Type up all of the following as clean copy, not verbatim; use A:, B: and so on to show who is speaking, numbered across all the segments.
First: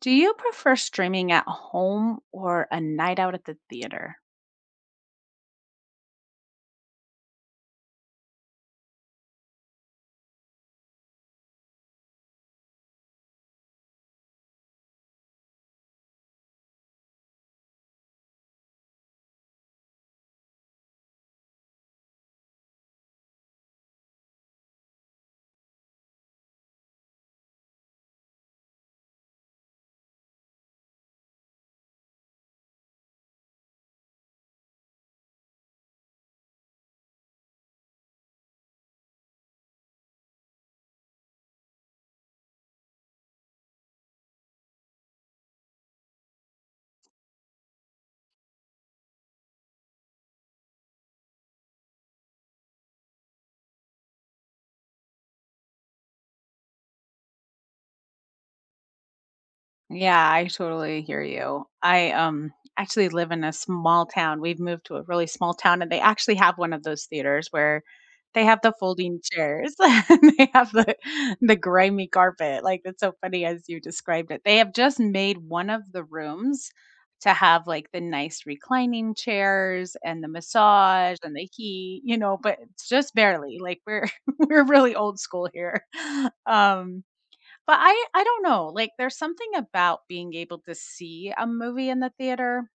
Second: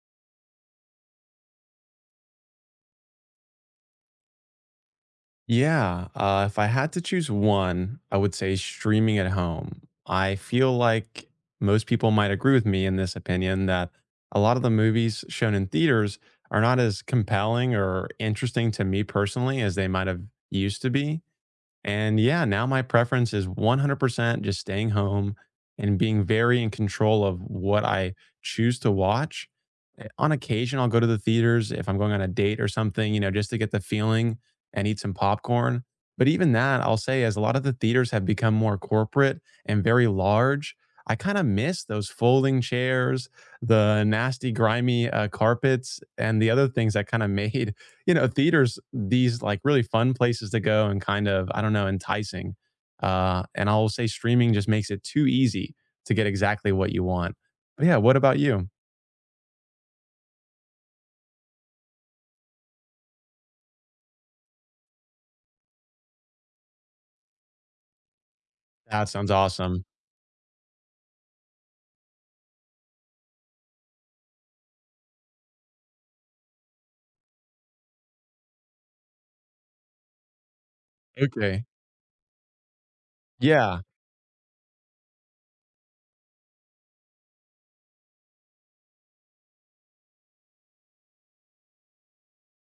A: Do you prefer streaming at home or a night out at the theater?
B: Yeah, if I had to choose one, I would say streaming at home. I feel like most people might agree with me in this opinion that a lot of the movies shown in theaters are not as compelling or interesting to me personally as they might have used to be. And yeah, now my preference is 100% just staying home and being very in control of what I choose to watch. On occasion, I'll go to the theaters if I'm going on a date or something, you know, just to get the feeling and eat some popcorn. But even that, I'll say, as a lot of the theaters have become more corporate and very large, I kind of miss those folding chairs, the nasty, grimy carpets, and the other things that kind of made theaters, these like really fun places to go and kind of, I don't know, enticing. And I'll say streaming just makes it too easy to get exactly what you want. But yeah, what about you?
A: Yeah, I totally hear you. I actually live in a small town. We've moved to a really small town, and they actually have one of those theaters where they have the
B: That
A: folding
B: sounds
A: chairs
B: awesome.
A: and they have the grimy carpet. Like, it's so funny as you described it. They have just made one of the rooms to have like the nice reclining chairs and the massage and the
B: Okay.
A: heat, you know, but it's just barely. Like,
B: Yeah.
A: we're we're really old school here. Um but I don't know, like, there's something about being able to see a movie in the theater,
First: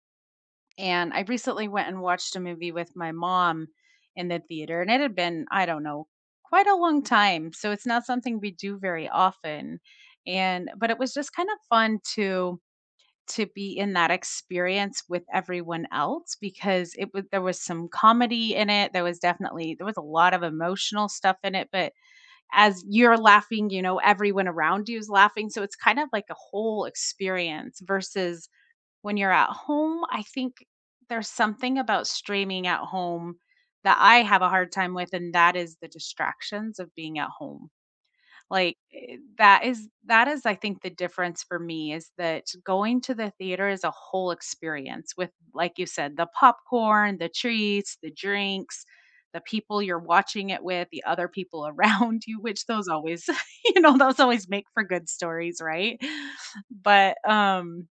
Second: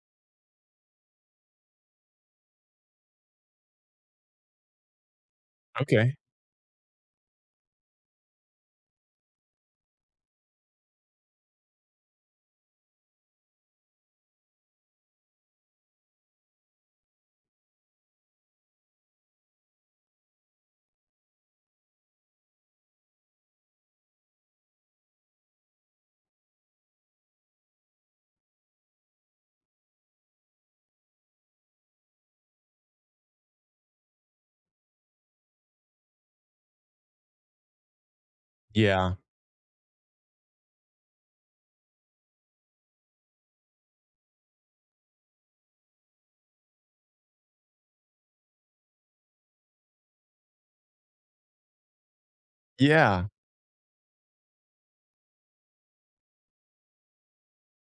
A: and I recently went and watched a movie with my mom in the theater, and it had been, I don't know,
B: Okay.
A: quite a long time, so it's not something we do very often, and but it was just kind of fun to be in that experience with everyone else because it was there was some comedy in it, there was a lot of emotional stuff in it, but as you're laughing, you know, everyone around you is laughing. So it's kind of like a whole experience versus when you're at home. I think there's something about streaming at home that I have a hard time with, and that is the distractions of being at home. Like,
B: Yeah.
A: that is, I think, the difference for me is that going to the theater is a whole experience with, like you said, the popcorn, the treats, the drinks, the people you're watching it with, the other people around you, which those
B: Yeah.
A: always, you know, those always make for good stories, right? But, um,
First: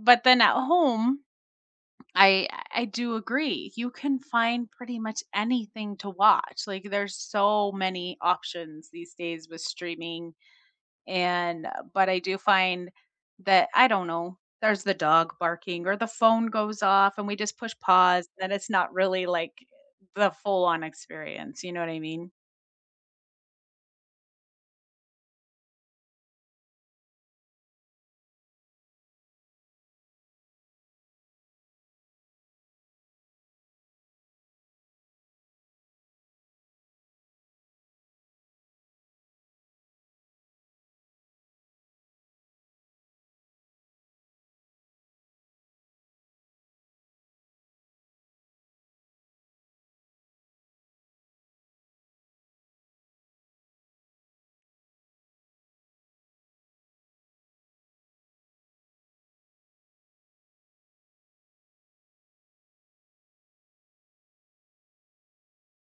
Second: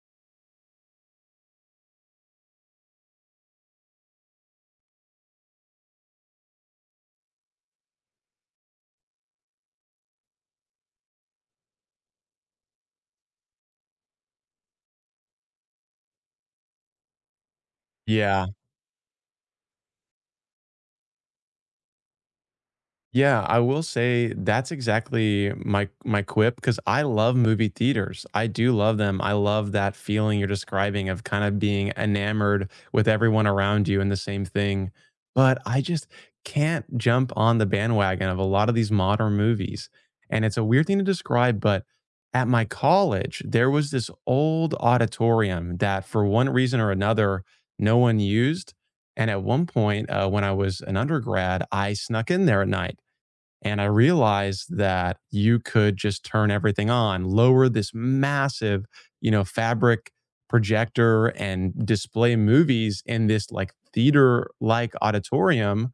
A: but then at home, I I do agree. You can find pretty much anything to watch. Like, there's so many options these days with streaming and but I do find that I don't know, there's the dog barking or the phone goes off and we just push pause,
B: Yeah.
A: then it's not really like the full on experience, you know what I mean?
B: Yeah, I will say that's exactly my quip because I love movie theaters. I do love them. I love that feeling you're describing of kind of being enamored with everyone around you and the same thing. But I just can't jump on the bandwagon of a lot of these modern movies. And it's a weird thing to describe, but at my college, there was this old auditorium that for one reason or another, no one used. And at one point, when I was an undergrad, I snuck in there at night and I realized that you could just turn everything on, lower this massive, you know, fabric projector and display movies in this like theater like auditorium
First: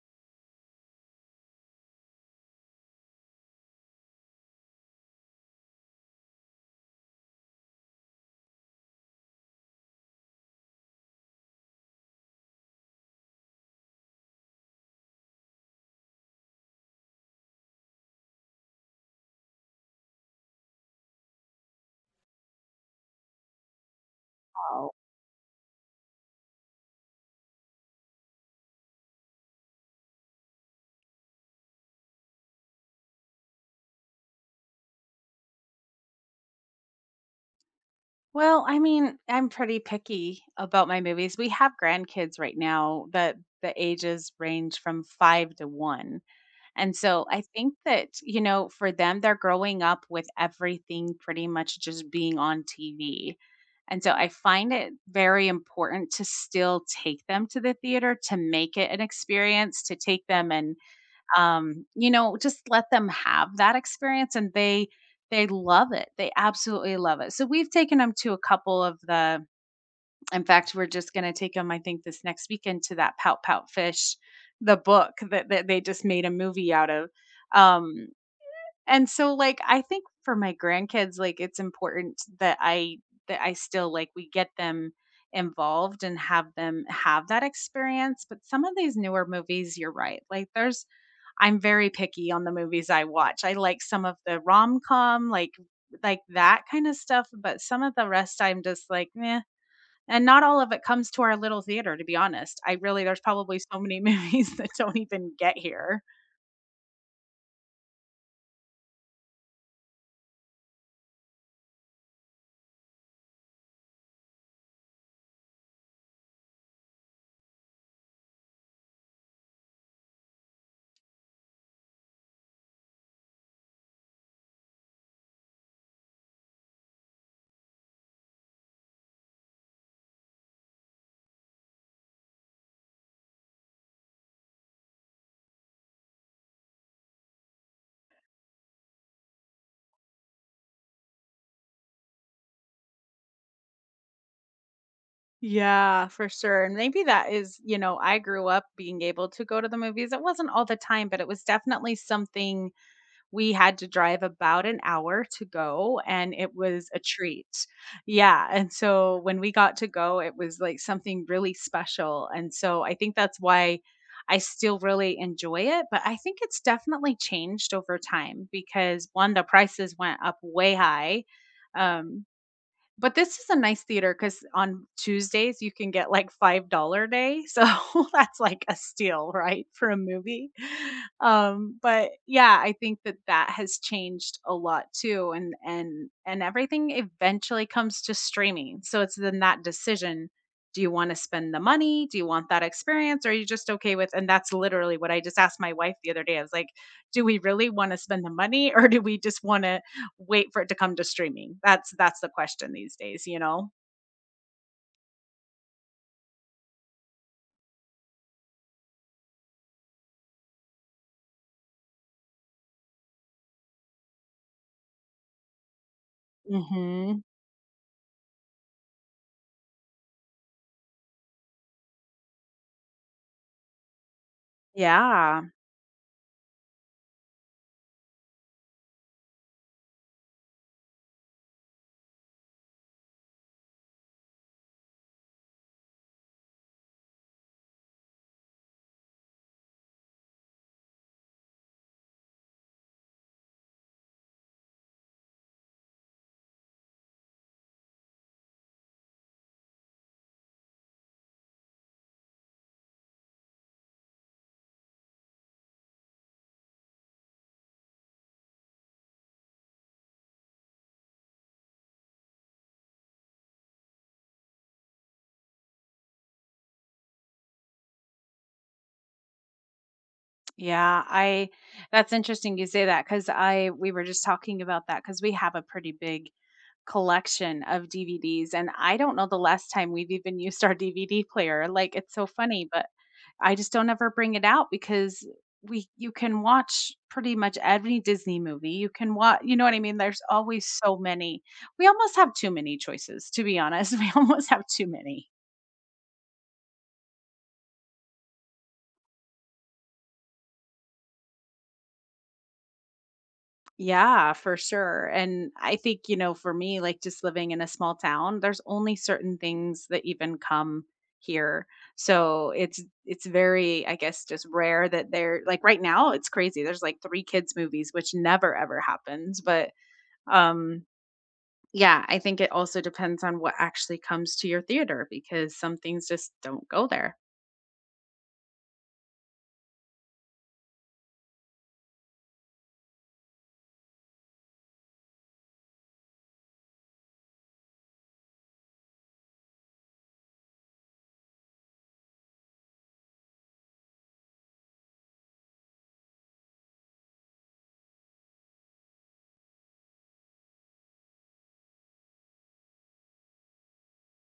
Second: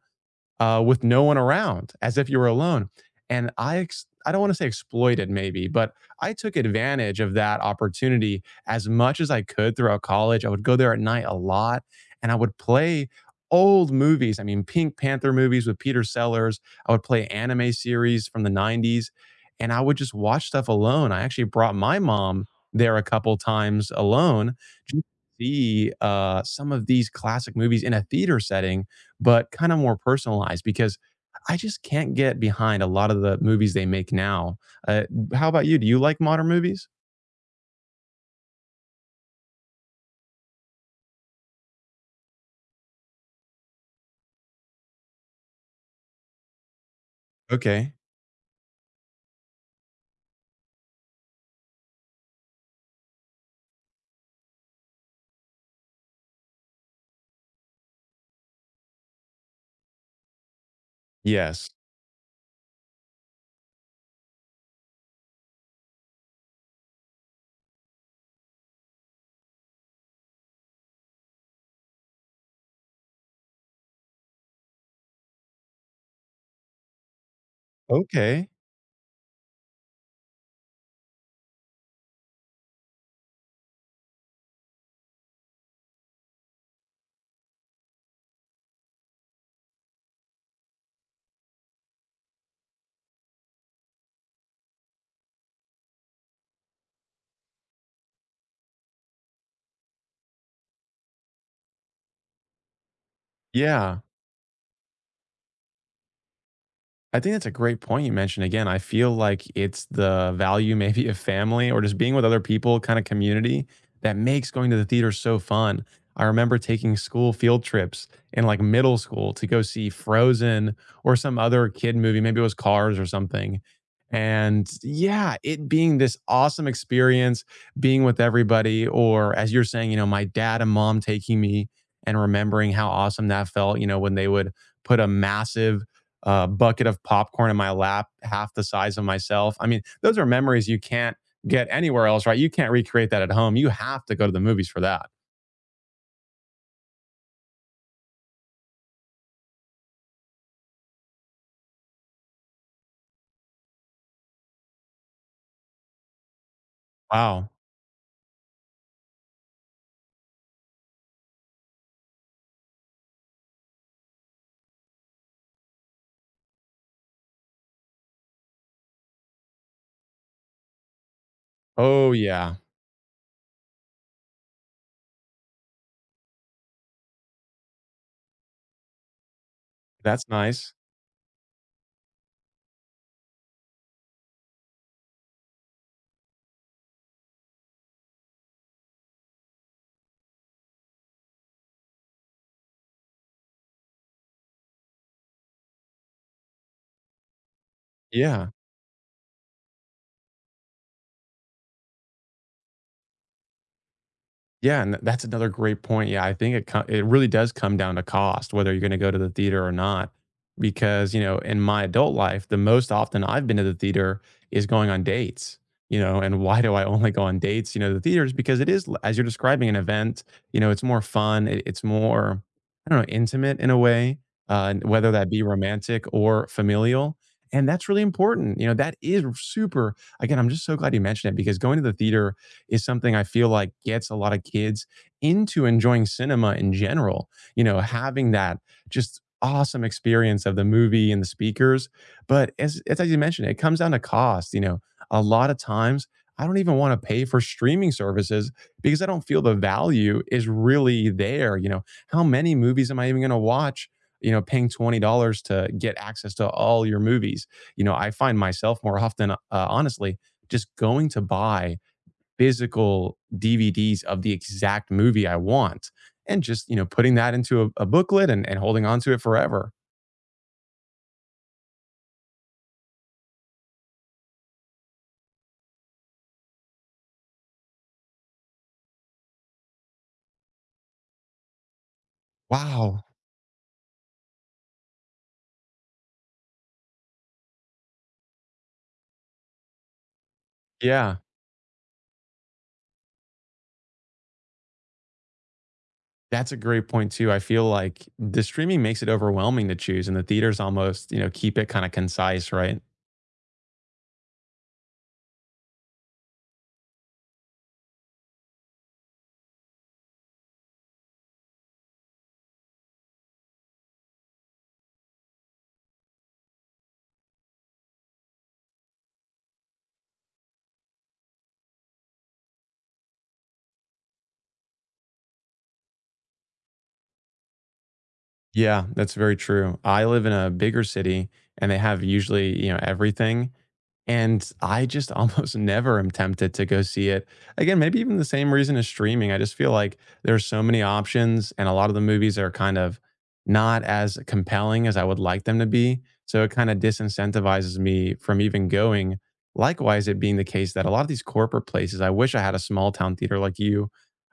B: with no one around, as if you were alone. And I don't want to say exploited, maybe, but I took advantage of that opportunity as much as I could throughout college. I would go there at night a lot, and I would play old movies. I mean, Pink Panther movies with Peter Sellers. I would play anime series from the '90s, and I would just watch stuff alone. I actually brought my mom there a couple times alone.
A: Oh.
B: Just to See some of these classic movies in a theater setting but kind of more personalized because I just can't get behind a lot of the movies they make now. Uh, how about you? Do you like modern movies?
A: Well, I mean, I'm pretty picky about my movies. We have grandkids right now that the ages range from 5 to 1. And so I think
B: Okay.
A: that, you know, for them, they're growing up with everything pretty much just being on TV. And so I find it very important to still take them to the theater, to make it an experience, to take them and,
B: Yes.
A: you know, just let them have that experience. And they love it. They absolutely love it. So we've taken them to a couple of the in fact, we're just gonna take them. I think, this next weekend to that Pout Pout Fish, the book that they just made a movie out of. Um,
B: Okay.
A: and so, like, I think for my grandkids, like, it's important that I still like, we get them involved and have them have that experience, but some of these newer movies, you're right, like, there's I'm very picky on the movies I watch. I like some of the rom-com, like, that kinda stuff, but some of the rest I'm just like, "Meh, and not all of it comes to our little theater, to be honest. I really there's probably so
B: Yeah.
A: many movies that don't even get here.
B: I think that's a great point you mentioned. Again, I feel like it's the value maybe of family or just being with other people, kind of community that makes going to the theater so fun. I remember taking school field trips in like middle school to go see Frozen or some other kid movie. Maybe it was Cars or something. And yeah, it being this awesome experience, being with everybody, or as you're saying, you know, my dad and mom taking me and remembering how awesome that felt, you know, when they would put a massive a bucket of popcorn in my lap, half the size of myself. I mean, those are memories you can't get anywhere else, right? You can't recreate that at home. You have to go to the movies for that.
A: Yeah, for sure. And maybe that is, you know, I grew up being able to go to the movies. It wasn't all the time, but it was definitely something we had to drive about an hour to go, and it was a
B: Wow.
A: treat. Yeah, and so when we got to go, it was like something really special, and so I think that's why I still really enjoy it, but I think it's definitely changed over time because one, the prices went up way high.
B: Oh,
A: Um,
B: yeah.
A: but this is a nice theater because on Tuesdays, you can get, like, $5 day, so that's, like, a steal, right, for a
B: That's
A: movie?
B: nice.
A: But, yeah, I think that that has changed a lot too, and and everything eventually comes to streaming, so it's then that decision, do you wanna spend the money? Do you want that experience? Or are you just okay with and that's literally what I just asked my wife the other day, I was like, "Do we really wanna spend the
B: Yeah.
A: money, or do we just wanna wait for it to come to streaming. That's the question these days, you know?
B: Yeah, that's another great point. Yeah, I think it really does come down to cost, whether you're going to go to the theater or not. Because you know, in my adult life, the most often I've been to the theater is going on dates. You know, and why do I only
A: Mhm.
B: go on dates? You know, to the theaters because as you're describing, an event. You know, it's more fun. It's more, I don't know, intimate in a way, and whether that be
A: Yeah.
B: romantic or familial. And that's really important. You know, that is super. Again, I'm just so glad you mentioned it because going to the theater is something I feel like gets a lot of kids into enjoying cinema in general. You know, having that just awesome experience of the movie and the speakers. But as you mentioned, it comes down to cost. You know, a lot of times I don't even want to pay for streaming services because I don't feel the value is really there. You know, how many movies am I even going to watch? You know, paying $20 to get access to all your movies. You know, I find myself more often, honestly, just going to buy physical DVDs of the exact movie I want and just, you know, putting that into a booklet and holding on to it forever.
A: Yeah, I that's interesting you say that because I we were just talking about that because we have a pretty big collection of DVDs, and I don't know the last time we've even used our DVD player. Like, it's so funny, but
B: Wow.
A: I just don't ever bring it out because we you can watch pretty much every Disney movie. You can watch, you know what I mean? There's always so
B: Yeah,
A: many. We almost have too many choices, to be honest. We almost have too many.
B: that's a great point too. I feel like the streaming makes it overwhelming to choose, and the theaters almost, you know, keep it kind of concise, right?
A: Yeah, for sure. And I think, you know, for me, like just living in a small town, there's only certain things that even come here. So it's very, I guess, just rare that they're like right now it's crazy. There's like three kids movies, which never ever happens. But um yeah, I think it also depends on what actually comes to your theater because some things just don't go there.
B: Yeah, that's very true. I live in a bigger city and they have usually, you know, everything. And I just almost never am tempted to go see it. Again, maybe even the same reason as streaming. I just feel like there's so many options and a lot of the movies are kind of not as compelling as I would like them to be. So it kind of disincentivizes me from even going. Likewise, it being the case that a lot of these corporate places, I wish I had a small town theater like you.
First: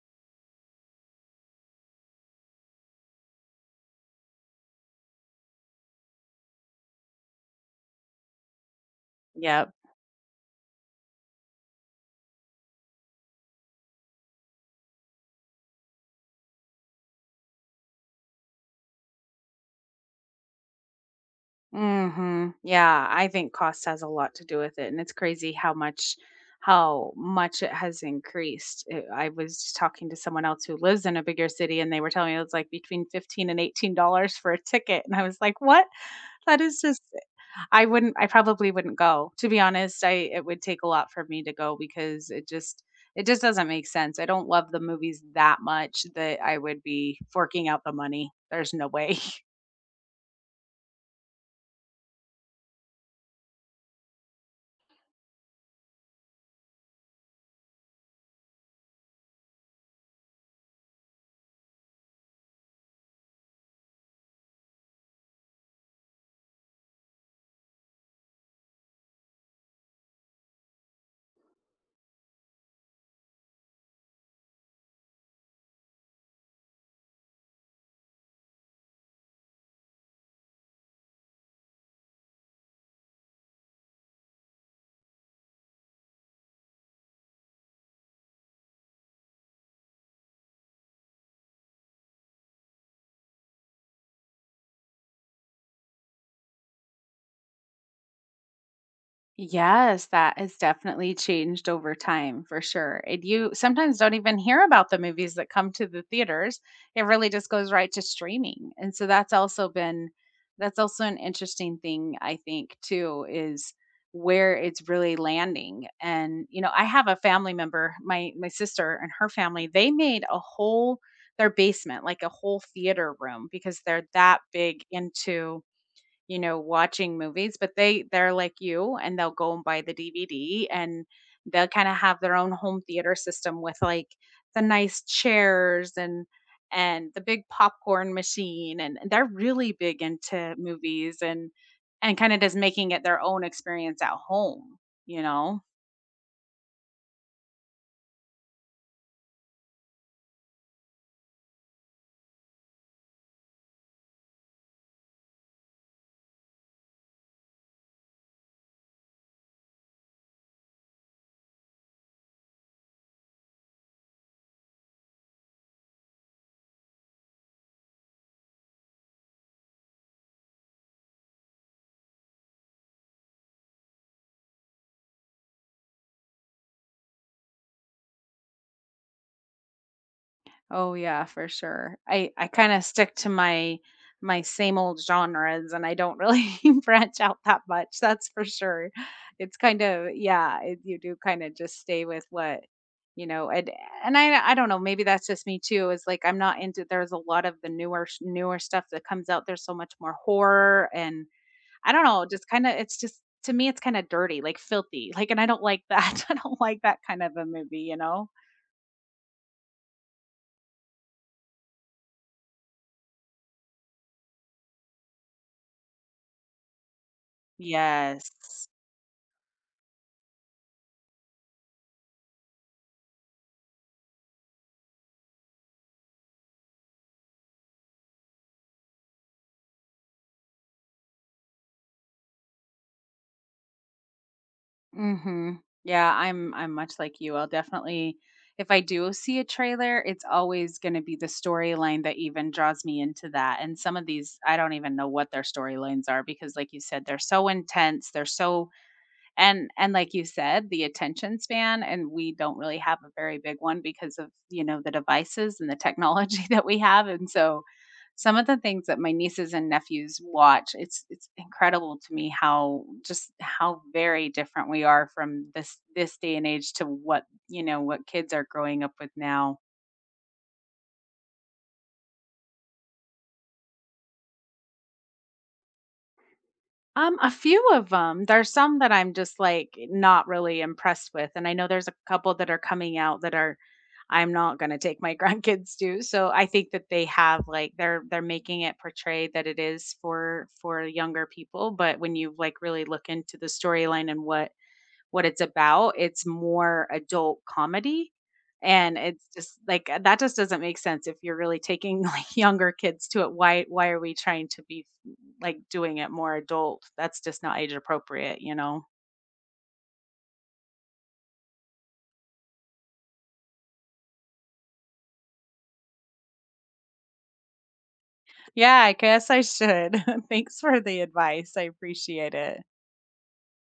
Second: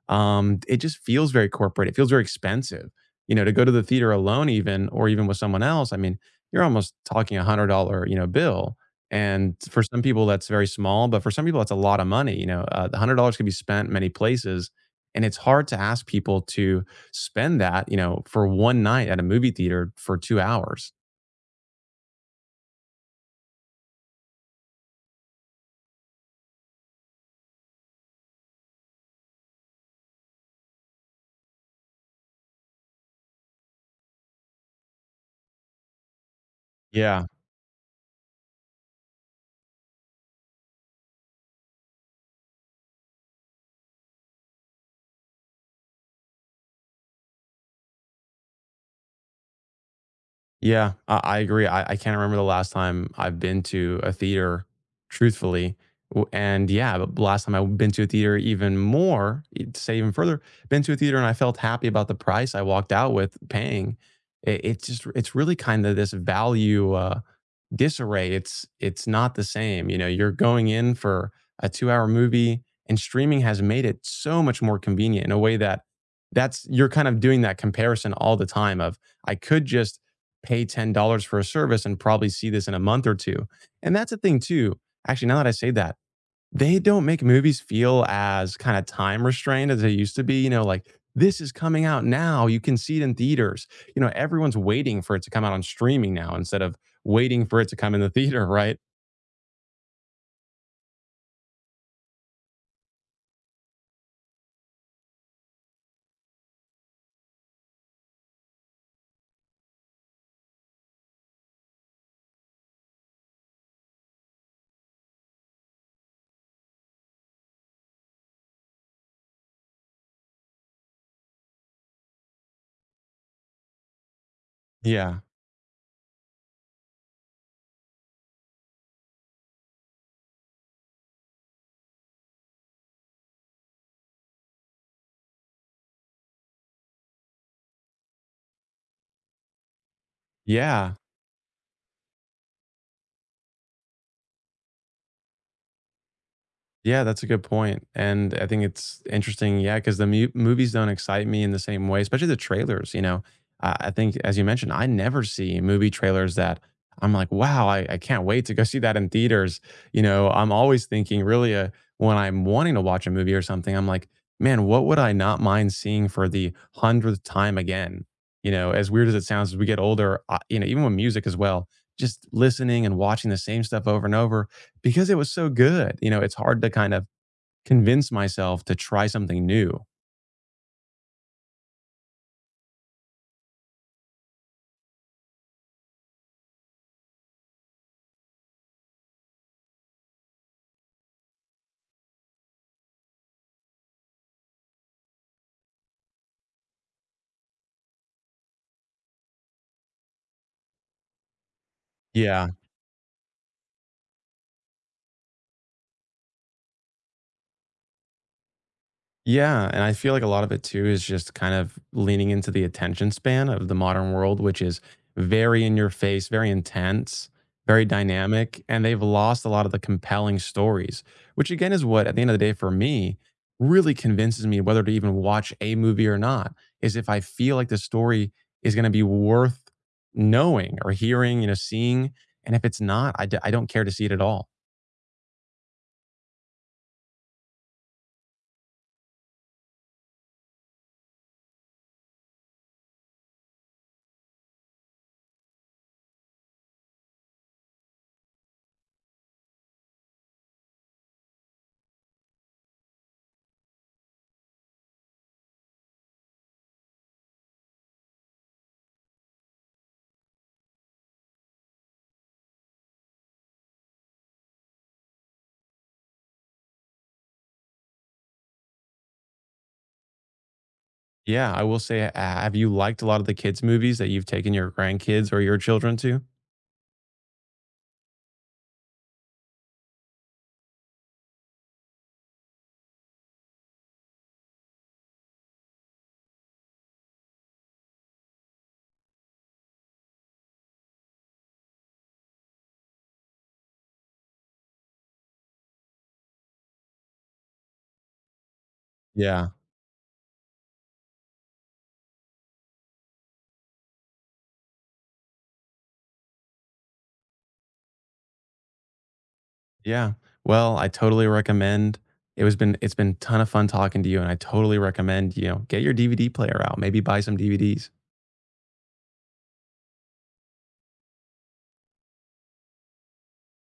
B: It just feels very corporate. It feels very expensive. You know, to go to the theater alone, even or even with someone else. I mean, you're almost talking a $100, you know, bill and
A: Yeah,
B: for some people, that's very small, but for some people, that's a lot of money. You know, the $100 could be spent many places, and it's hard to ask people to spend that. You know, for one night at a movie theater for 2 hours.
A: mhm. Yeah, I think cost has a lot to do with it, and it's crazy how much it has increased. It, I was just talking to someone else who lives in a bigger city, and they were telling me it's like between $15 and $18 for a ticket, and I was like, "What? That is just."
B: Yeah,
A: I wouldn't. I probably wouldn't go. To be honest, I it would take a lot for me to go because it just doesn't make sense. I don't love the movies that much that I would be forking out the money. There's no way.
B: yeah, I agree. I can't remember the last time I've been to a theater, truthfully. And yeah, but the last time I've been to a theater even more, to say even further, been to a theater and I felt happy about the price I walked out with paying. It's just it's really kind of this value. Disarray. It's not the same. You know, you're going in for a 2-hour movie and streaming has made it so much more convenient in a way that that's you're kind of doing that comparison all the time of I could just pay $10 for a service and probably see this in a month or 2. And that's a thing too. Actually, now that I say that they don't make movies feel as kinda time restrained as they used to be, you know, like, "This is coming out now, you can see it in theaters." You know, everyone's waiting for it to come out on streaming now instead of waiting for it to come in the theater, right?
A: Yes, that has definitely changed over time for sure. And you sometimes don't even hear about the movies that come to the theaters. It really just goes right to streaming. And so that's also an interesting thing I think too is where it's really landing. And you know, I have a family member, my sister and her family, they made a whole their basement like a whole theater room because they're that big
B: Yeah.
A: into you know, watching movies, but they're like you and they'll go and buy the DVD, and they'll kind of have their own home theater system with like the nice chairs and the big popcorn machine, and they're really big into
B: Yeah.
A: movies and kind of just making it their own experience at home, you know?
B: Yeah, that's a good point, and I think it's interesting. Yeah, because the mu movies don't excite me in the same way, especially the trailers, you know? I think as you mentioned, I never see movie trailers that I'm like, "Wow, I can't wait to go see that in theaters." You know, I'm always thinking really, when I'm wanting to watch a movie or something, I'm like, "Man, what would I not mind seeing for the 100th time again?" You know, as weird as it sounds, as we get older, you know, even with music as well, just listening and watching the same stuff over and over, because it was so good, you know, it's hard to kind of convince myself to try something new.
A: Oh yeah, for sure. I kind of stick to my same old genres, and I don't really branch out that much. That's for sure. It's kind of yeah, it, you do kind of just stay with what you know, and I don't know, maybe that's just me too. Is like I'm not into there's a lot of the newer stuff that comes out. There's so much more horror, and I don't know, just
B: Yeah.
A: kind of it's just to me it's kind of dirty, like filthy. Like, and I don't like that. I don't like that kind of a movie, you know.
B: Yeah, and I feel like a lot of it too is just kind of leaning into the attention span of the modern world, which is very in your face, very intense, very dynamic,
A: Yes.
B: and they've lost a lot of the compelling stories, which again is what, at the end of the day, for me, really convinces me whether to even watch a movie or not, is if I feel like the story is going to be worth knowing or hearing, you know, seeing. And if it's not, I don't care to see it at all.
A: Mhm. Yeah, I'm much like you. I'll definitely if I do see a trailer, it's always going to be the storyline that even draws me into that. And some of these I don't even know what their storylines are because like you said, they're so intense, they're so and like you said, the attention span, and we don't really have a very big one because of, you know, the devices and the technology that we have. And so some of the things that my nieces and nephews watch, it's incredible to me how just how very different we are from this day and age to what, you know, what kids are growing up with now.
B: Yeah, I will say, have you liked a lot of the kids' movies that you've taken your grandkids or your children to?
A: A few of them. There's some that I'm just, like, not really impressed with, and I know there's a couple that are coming out that are I'm not gonna take my grandkids to, so I think that they have, like they're making it portrayed that it is for younger people, but when you, like, really look into the storyline and what it's about. It's more adult comedy, and it's
B: Yeah,
A: just like, that just doesn't make sense if you're really taking, like, younger kids to it. Why are we trying to be, like, doing it more adult? That's just not age appropriate, you know?
B: yeah. Well, I totally recommend it's been ton of fun talking to you, and I totally recommend, you know, get your DVD player out, maybe buy some DVDs.
A: Yeah, I guess I should. Thanks for the advice. I appreciate it.